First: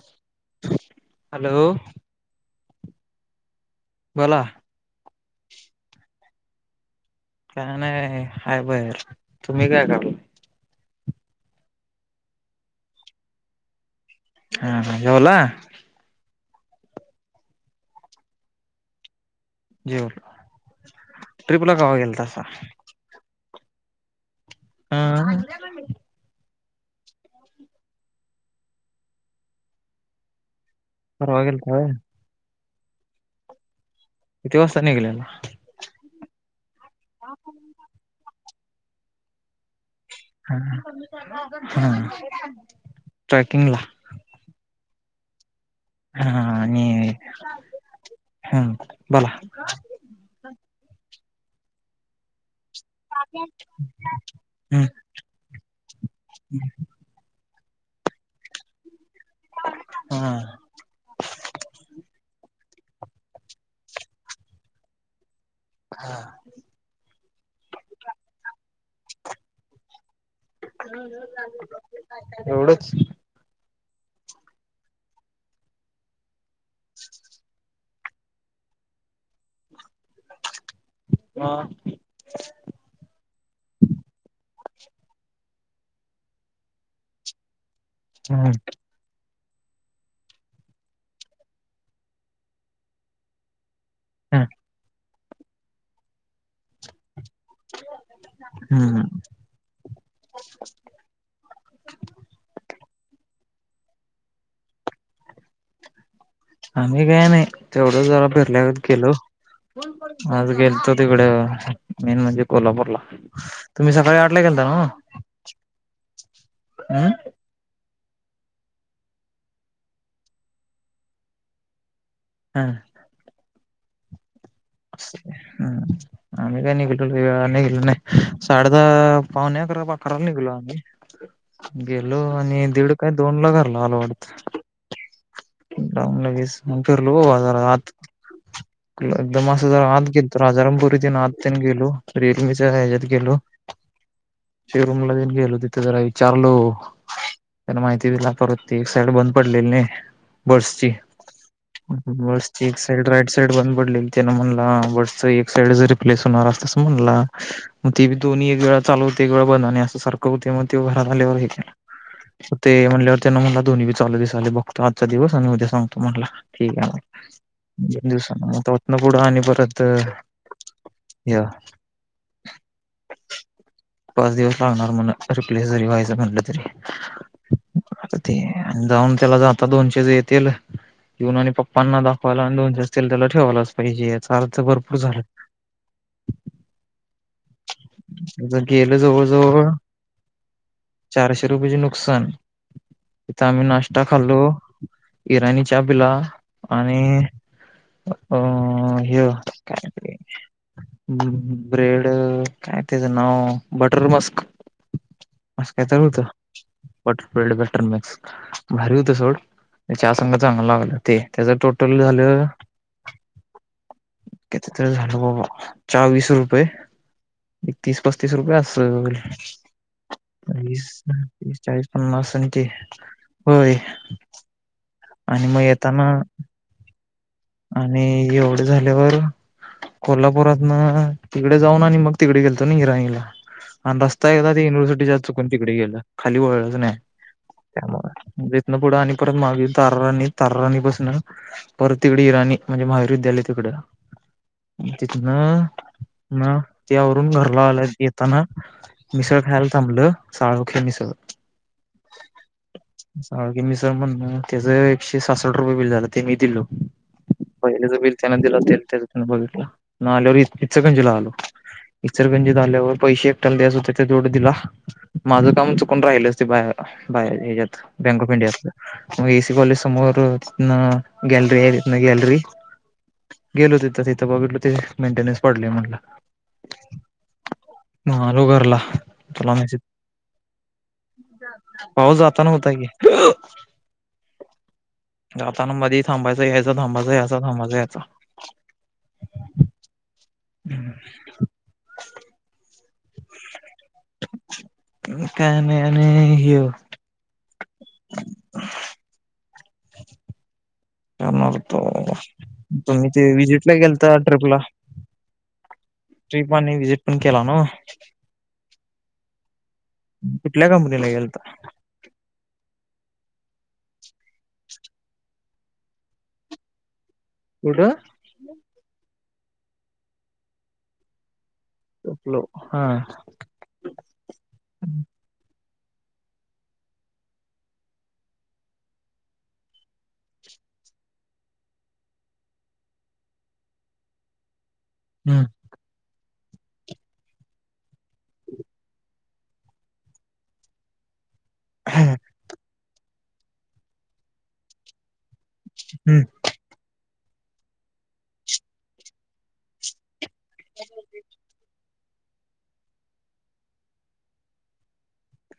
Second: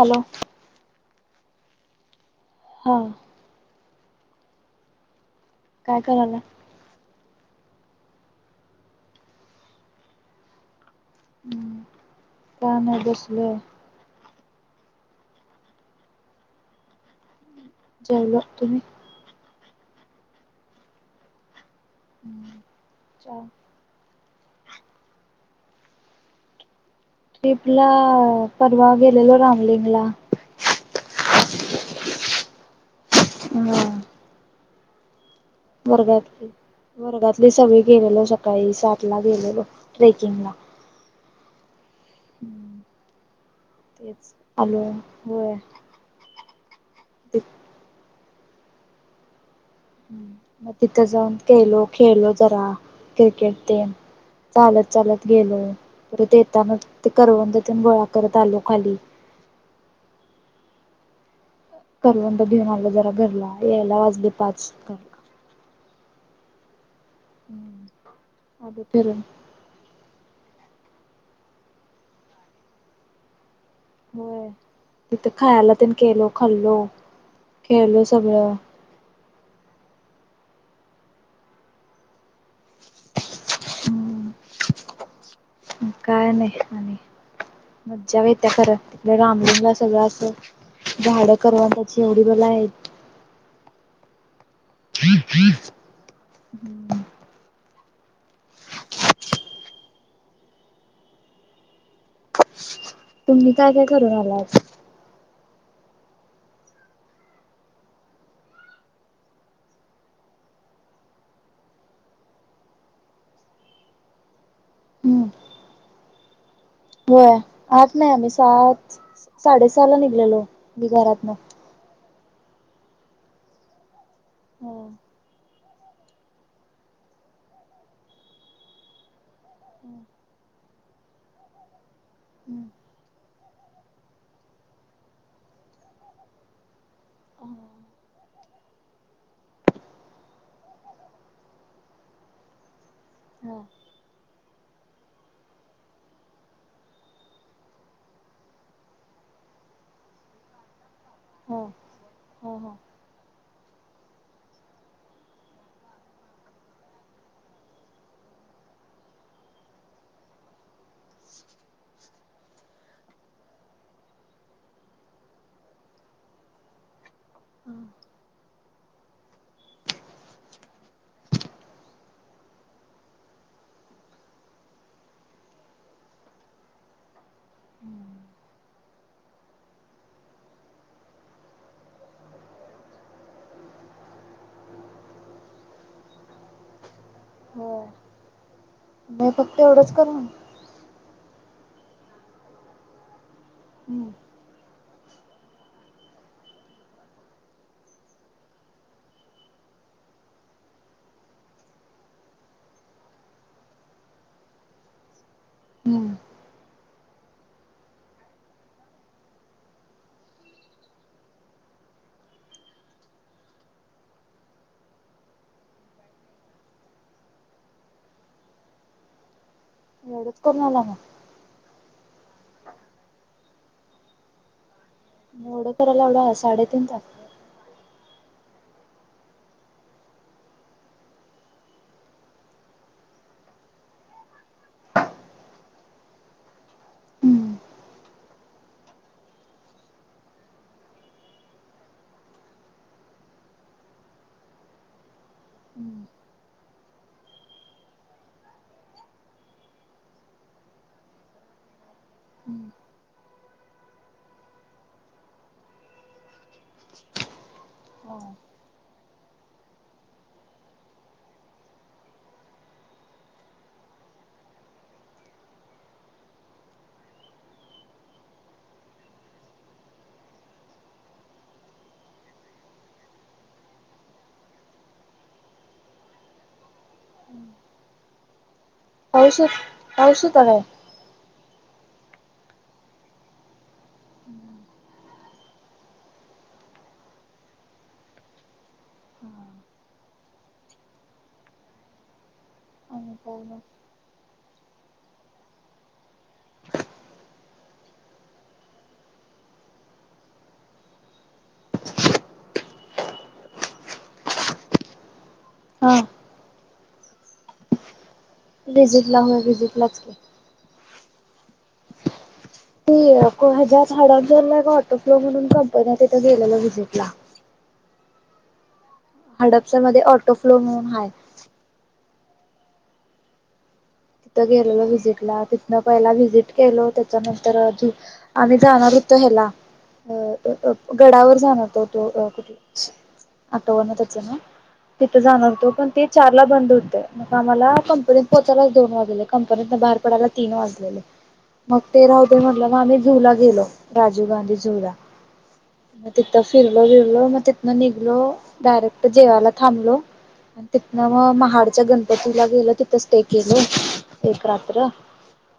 Hello. Hello हां. बोला. काय करायला काय नाही, हाय बररं,, तुम्ही काय करलाय. हम्,, काय नाय बसलोय. हा, हा, जेवला जाऊल तु जेवलो,,, ट्रिपला कवा गेल तासा. च. हांऽऽ ट्रिपला ऽऽऽपरवा गेलेलो रामलिंग ला. परवा गेलता वय. हम्.. किती वाजता निघलेला. वर्ात वर्गातली सगळी गेलेलो सकाळी सात ला गेलेलो. ट्रेकिंगला.. ह ट्रेकिंग ला तेच आलो होय हा हम् बला मग तिथं जाऊन खेलो खेळलो जरा क्रिकेट ते हम्म चालत चालत गेलो पर ते येताना ते करवंन्दे गोळा करत आलो खाली हम् करवांड घेऊन आलं जरा घरला यायला वाजली पाच हा हम्म आ फर एवढंच होय तिथ खायला त केलो खाल्लो खेळलो सगळं हा हम्म. काय नाही आणि. मज्जा येत्या खर तिथ रामलिंग- सगळं. असं झाडं करवंदयाची एवढी बला आहेत. हं. ह. हम्. तुम्ही काय काय करून आलात? आम्ही काय नाही. तेवढं जरा [unintelligible] केलो. आज गेलतो तिकडे. मेन म्हणजे कोल्हापूरला. तुम्ही सकाळी आठला गे- ला ना? हो. आज- नाही आम्ही, सात साडेसहा ला निघलेलो मी घरातन. हम्म. हा अ [inaudible] ह आम्ही काही नाही निघलो. निघलो नाही साडे दहा पावणे अकरा अकराला निघलो. गेलो आणि दीड काय दोन ला घरला आलो वाटत. [inaudible] जाऊन लगेच मंग फिरलो हा बाजारात - [inaudible] एकदम असं, ज आत गेल तर राजारामपुरी इथ आत त्यां गेलो. रिअलमीच्या ह्याच्यात गेलो. हा. शो रूमला देऊन गेलो तिथे जरा विचारलो. त्याला माहिती दिली. परत त एक साईड बंद पडलेली नाही बड्स ची. हा हा बड्स हा हा एक साइड राईट- बड्स ची एक साईड् बंद पडलेली. त्याना म्हणलं हां बड्सची एक साईड जरी [unintelligible] मी एक वेळा चालवते एक वेळा बंद असं सारखं होते मग ते घरात आल्यावर हे केलं. ते म्हटल्यावर त्यांना म्हणलं, दोन्हीबी चालू दे बघतो आजचा- दिवस आणि उद्या सांगतो म्हटल. ठीक आहे म्हणे. दोन दिवसांन मगता होत ना पुढं आणि परत- या. पाच दिवस लागणार म्हण रिप्लेस जरी व्हायचं म्हणलं तरी. ते. जाऊन त्याला आता दोनशे येतील- येऊन आणि पप्पांना दाखवायला आणि दोन चार दिवस त्याला ठेवायलाच पाहिजे. या चाल तर भरपूर झालं. [inaudible] हो. गेलं जवळ म फक्त जवळ एवढंच करू? चारशे रुपयेचे नुकसान. तिथं आम्ही नाश्ता हम्म खाल्लो- इराणी चहा पिला आणि- अ हे- काय ते? हम्. ब्रेड, काय तेच नाव बटर मस्क. म काय चाल होतं हम्म वॉटरफल्ड बॅटन मॅक्स भारी होत सोड. चाह संग चांगला लागलं ते त्याचं टोटल झालं- केत तरी झालं बाबा. चा वीस रुपये- एकतीस पस्तीस रुपये असल. एवढंच करून आला ना चाळीस पन्नास आणखी. होय. आणि मग एवढं करायला येताना एवढा साडेतीन तास - आणि एवढे झाल्यावर- कोल्हापुरात ना तिकडे जाऊन आणि मग तिकडे गेलतो ना ईराणीला. आणि रस्ता आहे एकदा ते युनिव्हर्सिटीच्या चुकून तिकडे गेलो. खाली गेलोच नाही. हम्म त्यामु जेतन पुढं आणि परत माग तार्रानी तार्रानी पासन परत- तिकडे इराणी म्हणजे महावीर महाविद्यालयए तिकड. तिथनं- हम्म म त्यावरून घरला आला, येताना मिसळ खायला थांबलं साळोखे मिसळ. [inaudible] साळुंखे मिसळ म्हणून त्याच एकशे सासष्ट रुपये बिल झालं ते मी दिलो. पहिलेच बिल त्यान दिलं, हो ते त्या बघित ना आल्यावर इचकंजिला आलो. इचलकरगंजी आल्यावर पैसे एकट्याला द्याचं होत तेवढं दिलं, माझं काम चुकून राहिलच ते बाहे बाहेर ह्याच्यात बँक ऑफ इंडियात, मग एसी कॉलेज समोर गॅलरी आहे. गॅलरी गेलो तिथं तिथं बघितलो ते मेंटेनन्स पडले म्हणला. म आलो घरला. पाऊस तुला मेसेज पाऊस होता का? पाऊस जाता ना होता कि! जाताना मधी थांबायच यायचं थांबायचं यायचं थांबाच यायचा. हा. [inaudible] हो न काय नाही आणि हे मग तो, तुम्ही ते विजिटला गेलता ट्रिपला हा. ट्रिप आणि विजिट पण केला नव? विजिटला होयिजिट ला कुठल्या कंपनीला गेलता? ती ह्याच्यात हडपसरला एक ऑटोफ्लो म्हणून कंपनी तिथे गेलेला वि्हजिटला. कुठ? हडपसर मध्ये ऑटो फ्लो म्हणून हाय. फ्लो हा. म पहिला व्हिजिट केलो, त्याच्यानंतर अ आम्ही जाणार होतो ह्याला अ गडावर जाणार तो तो कुठे आठवण त्याच नाव! तिथं हम्म जाणार होतो पण ते चारला बंद होते मग आम्हाला पोहोचायलाच दोन वाजले, कंपनीत ना बाहेर पडायला तीन वाजलेले. झू ला गेलो राजीव गांधी, झू हम्म तिथं फिरलो गेलो. मग तिथनं निघलो डायरेक्ट जेवाला थांबलो. तिथनं मग, महाडच्या गणपतीला गेलं तिथं स्टे केलं एक रात्र.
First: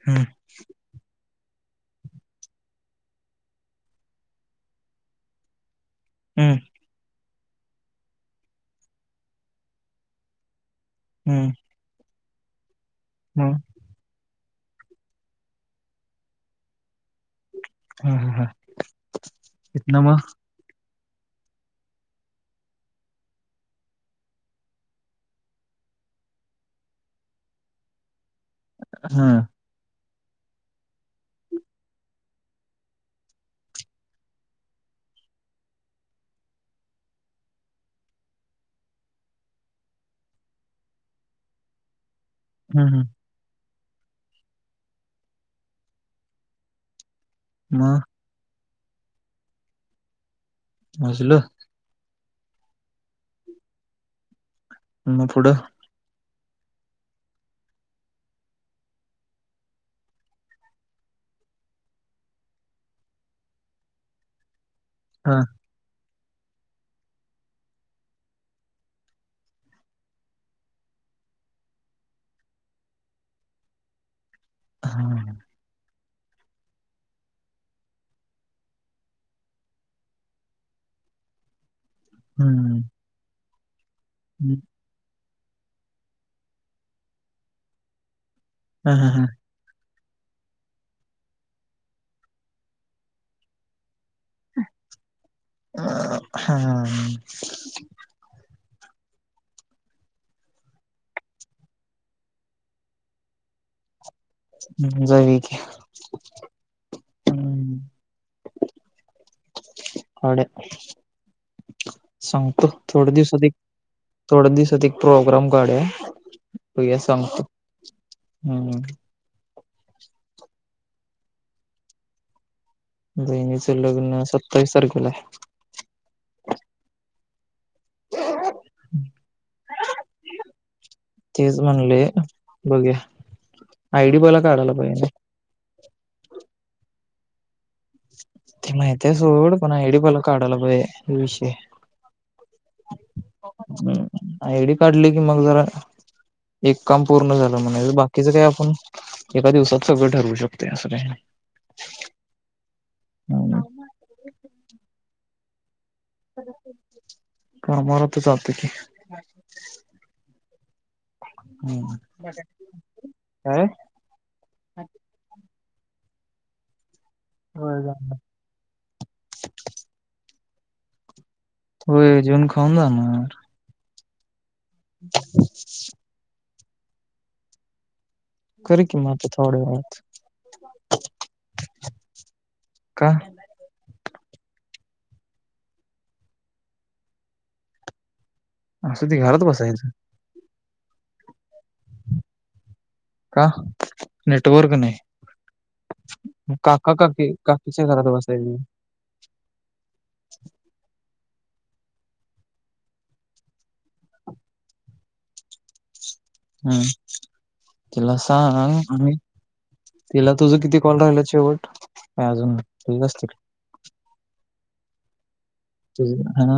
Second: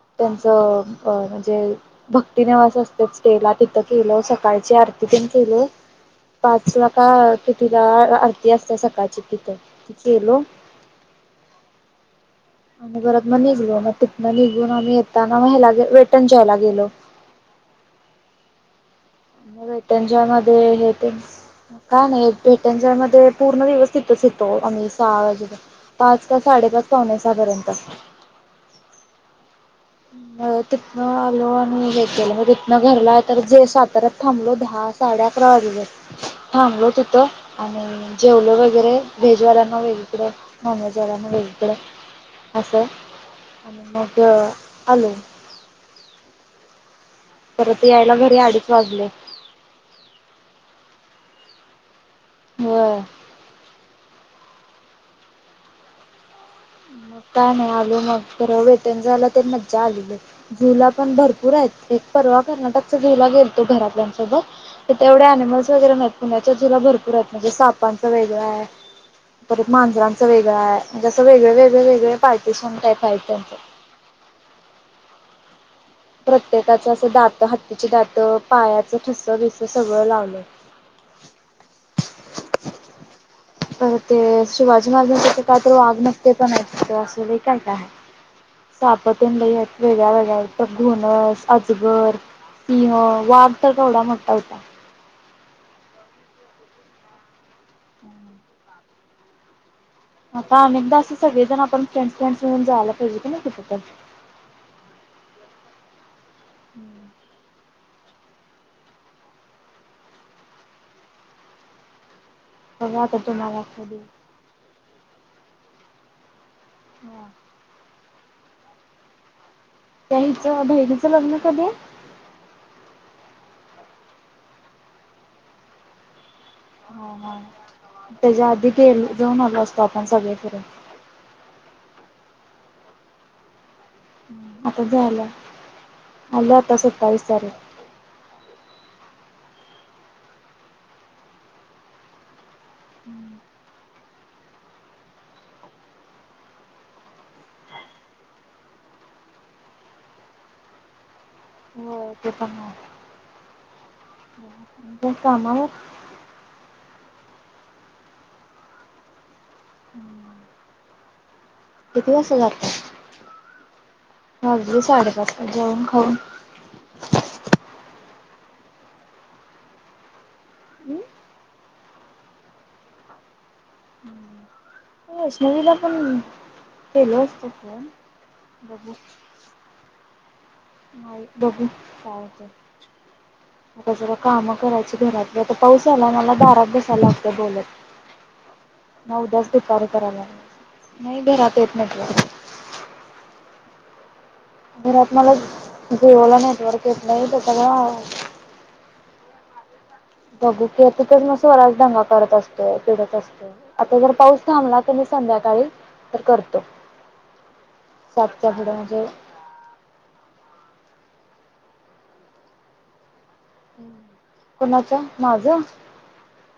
हम्म त्यांचं भक्ती निवास असत स्टे ला तिथं केलं सकाळची आरती पण केलं. हम्म पाच ला का कितीला आरती असते सकाळची तिथं तिथे केलो. हम्म. आणि परत मग निघलो, मग तिथनं निघून आम्ही येताना मग वेट न जॉय ला गेलो. हा हा हा. म तिथनं वेटन मग जॉय मध्ये हे काय नाही पेट्यांच्या मध्ये पूर्ण दिवस तिथच होतो आम्ही सहा पाच का साडेपाच पावणे सहा पर्यंत. हा. तिथनं आलो, आणि हे केलं म तिथनं घरला तर जे साताऱ्यात थांबलो दहा साडे अकरा वाजले. थांबलो तिथं, आणि जेवलं वगैरे व्हेजवाल्यांना वेगळीकडे नॉन व्हेजवाल्यांन वेगळीकड, अस हम्म हम्म आणि मग आलो. परत मग यायला घरी अडीच वाजले. वाजलं? व्हय. मग पुढ- मग काय नाही आलो मग खर वेट न जॉय ला मज्जा आली लय झू ला पण भरपूर आहेत. परवा कर्नाटकच्या झू ला गेलतो घरातल्यासोबत तिथे एवढे हा अनिमल्स वगैरे नाही. पुण्याच्या झूला भरपूर आहेत म्हणजे सापांच वेगळ आहे. परत मांजरांचं वेगळं आहे म्हणजे अस वेगळं वेगळं. वेग वेगळे पार्टी टाईप आहे त्यांच्यात हा प्रत्येकाचं असं दात हत्तीचे दात पायाच ठस बीस सगळ लावलय. [inaudible] हम्म. तर ते शिवाजी महाराजांसाठी का तर वाघ नसते तर नाही असल काय काय आहे हा हा साप हा तेन लय आहेत. वेगळ्या वेगळ्या इथ घोनस अजगर सिंह वाघ तर केवढा मोठा ठा होता. अ हम्म हम्म. आता अनेकदा असं सगळेजण आपण फ्रेंड्स फ्रेंड्स मिणून जायला पाहिजे कणी कुठे तर हम जाऊया की [inaudible] काढुया. सांगतो बघा थोडे आता दिवसात एक तुम्हाला कधी थोड्या दिवसात एक प्रोग्राम काढुया. बघुया हा सांगतो हम्म. त्याहीचं भहिरीचं लग्न कधी आहे. बहिणीचं लग्न सत्तावीस तारखेला आहे. हा हा हा. त्याच्या आधी गे जाऊन आलो असतो आपण सगळे फिरून बघुया आयडी बला काढला पाहिजे मग अल्या आता सत्तावीस तारीख ते माहित आहे सोड पण आयडी पहिला काढायला पाहिजे हा विषय आहे. हम् आयडी काढली कि मग जरा एक काम पूर्ण झालं म्हणायचं बाकीच काय आपण एका दिवसात सगळं ठरवू शकते असं काय नाही. हो ते पण ना. हम्म, कामावर कामावर आता जातो की हम्म. हम्म, किती वाजता जातोस काय वाजले साडेपाच जेऊन खाऊन. होय. होय जेऊन खाऊन जाणार. वैष्णवीला पण केलो असत फोन खरी बघू कि मझ थोडी वात नाही बघू का कात काम करायची घरातलीता पाऊस आला मला बारात बसायला लागत बोलत. असं ते न घरात उद्याच दधिकार बसायचं करायला नाही बे राते इत मिट का? नेटवर्क घर नाही आत मला जेओला मग नेटवर्क काका येत नाही काकी तरला काकीच्या घरात बसायचं [inaudible] बघू की तर नसत. स्वराज ंगा करत असतोय पिडत असतो आता जर पाऊस थांबला तर मी संध्याकाळी तर करतो हम् तिला सातच्या सांग पुढं आ म्हणजे तिला तुझ किती कॉल राहिलाच. शेवट अजून ठीक असतील. कोणाच माझ. ह ना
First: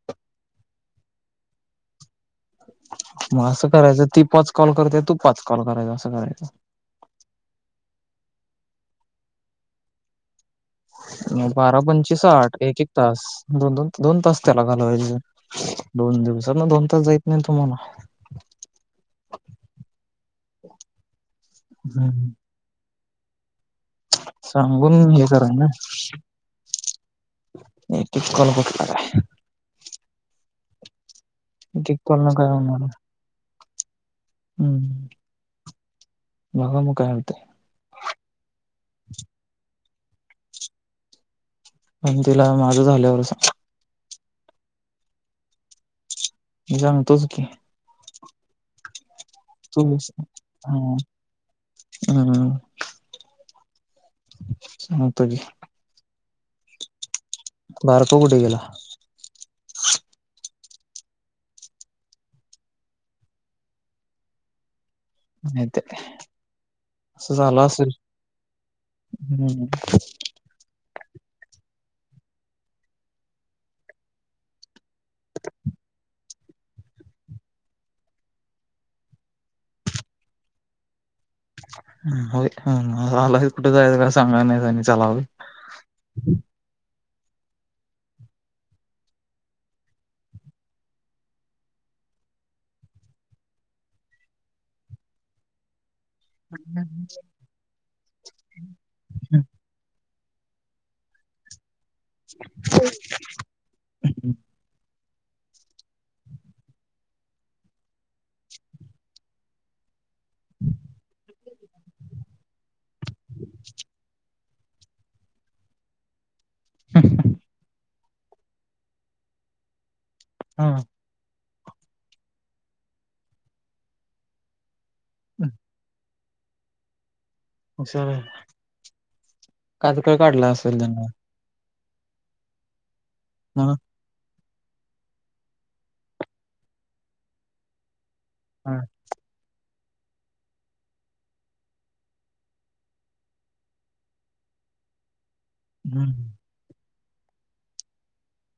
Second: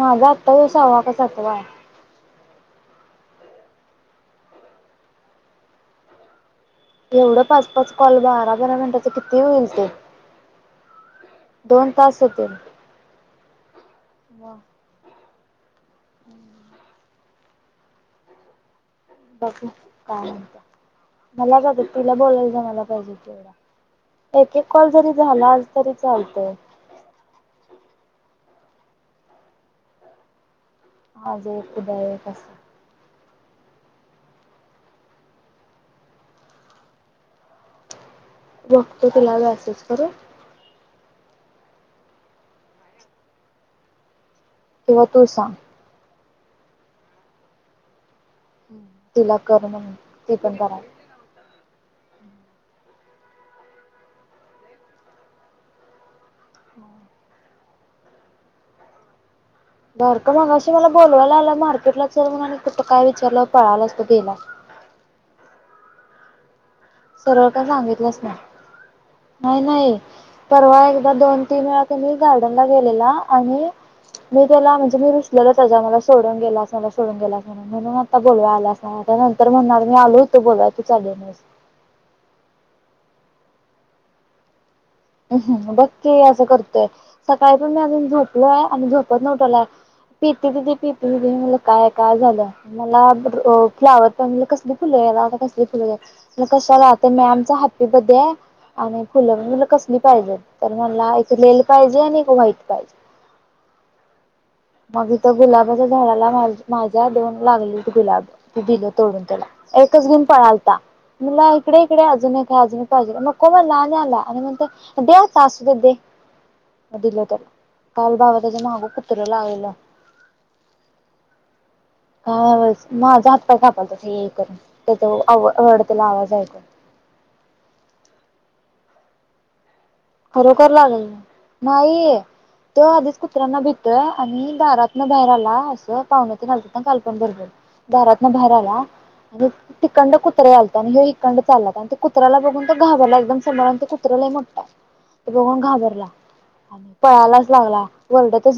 माझा आत्ता दिवसा हवा कसतवा मग असं करायचं ती पाच कॉल करते तू पाच कॉल करायचा असं करायचं एवढं पाच पाच कॉल बारा बारा मिनिटाच किती होईल ते बारा दोन पंचवीस तास होतील साठ एक एक तास दोनोन दोन तास मग त्याला घालवायचे दोन दिवसात ना दोन तास जायत नाही तुम्हाला बघ काय म्हणत मला क तिला हम्म बोलायच मला पाहिजे तेवढा एक एक कॉल सांगून जरी हे करा झाला ना तरी चालतय बा बाय आज एक िक उद्या करोल एक ना काय असं होणार हम्म माझा म काय होत वक्त तलाव असंच करू पण तिला माझं झाल्यावर किंवा तू सांग जाणतोच की तिला कर ती पण करा हम् मतज होम बारतो कुठे गेला बर का मग अशी मला बोलवायला आलं मार्केटला चल म्ह कुठं काय विचारलं पळाला असतो गेयला हा नाहीेत सरळ का सांगितलंच ना नाही हम्म नाही परवा एकदा दोन त मेळा त्यां मी गार्डन ला गेलेला आणि मी त्याला म्हणजे मी रुचलेल त्याच्या मला सोडून गेलास मला सोडून गेलास म्हणून म्हणून आता बोलवा आलास ना त्या नंतर म्हणणार मी आलो होतो बोलाय तू चास ह आला कुठे जायचं का सांगा नाही चला होय बघ ते असं करतय सकाळी पण मी अजून झोपलोय आणि झोपत नव्हटलाय पीती दिदी पीती म काय काय झालं मला फ्लाॉवर प कसली फुले त्याला आता कसली फुल द्यावी मग कशाला तर म्याम चा हॅप्पी बडे आहे आणि फुलं मी मनल कसली पाहिजे तर मला एक लेल पाहिजे आणि एक वा्हाईट पाहिजे मगथ गुलाबाच्या झाडाला माझ्या दोन लागले गुलाब दिलं तोडून त्याला एक घे पळालता मला इकडे इकडे अजून काय अजून पाहिजे मग मग लहान आला आणिग द्या असू दे दे दिल त्याला काल भावा त्याचं माहागं पुत्र लागलं हा काय माझा हातपाय कापाल तस हे करून त्यावडतेला आवाज. बयकल [unintelligible] कात काळ काढला खरोखर असेल लागल त्यांना. नाही तो आधीच कुत्र्यांना मग भितोय आणि.. दारात न बाहेर आला असं पाहुण्यात घालतात ना कालपण भरबर दारात. भराला अ तिकंड कुत्रे आलात आणि हे हिंड चालतात आणि ते कुत्र्याला बघून तर घाबरला एकदम समोर ते कुत्र्या ल मोट. बघून घाबरला हम्म आणि पळायलाच लागला ओरडतच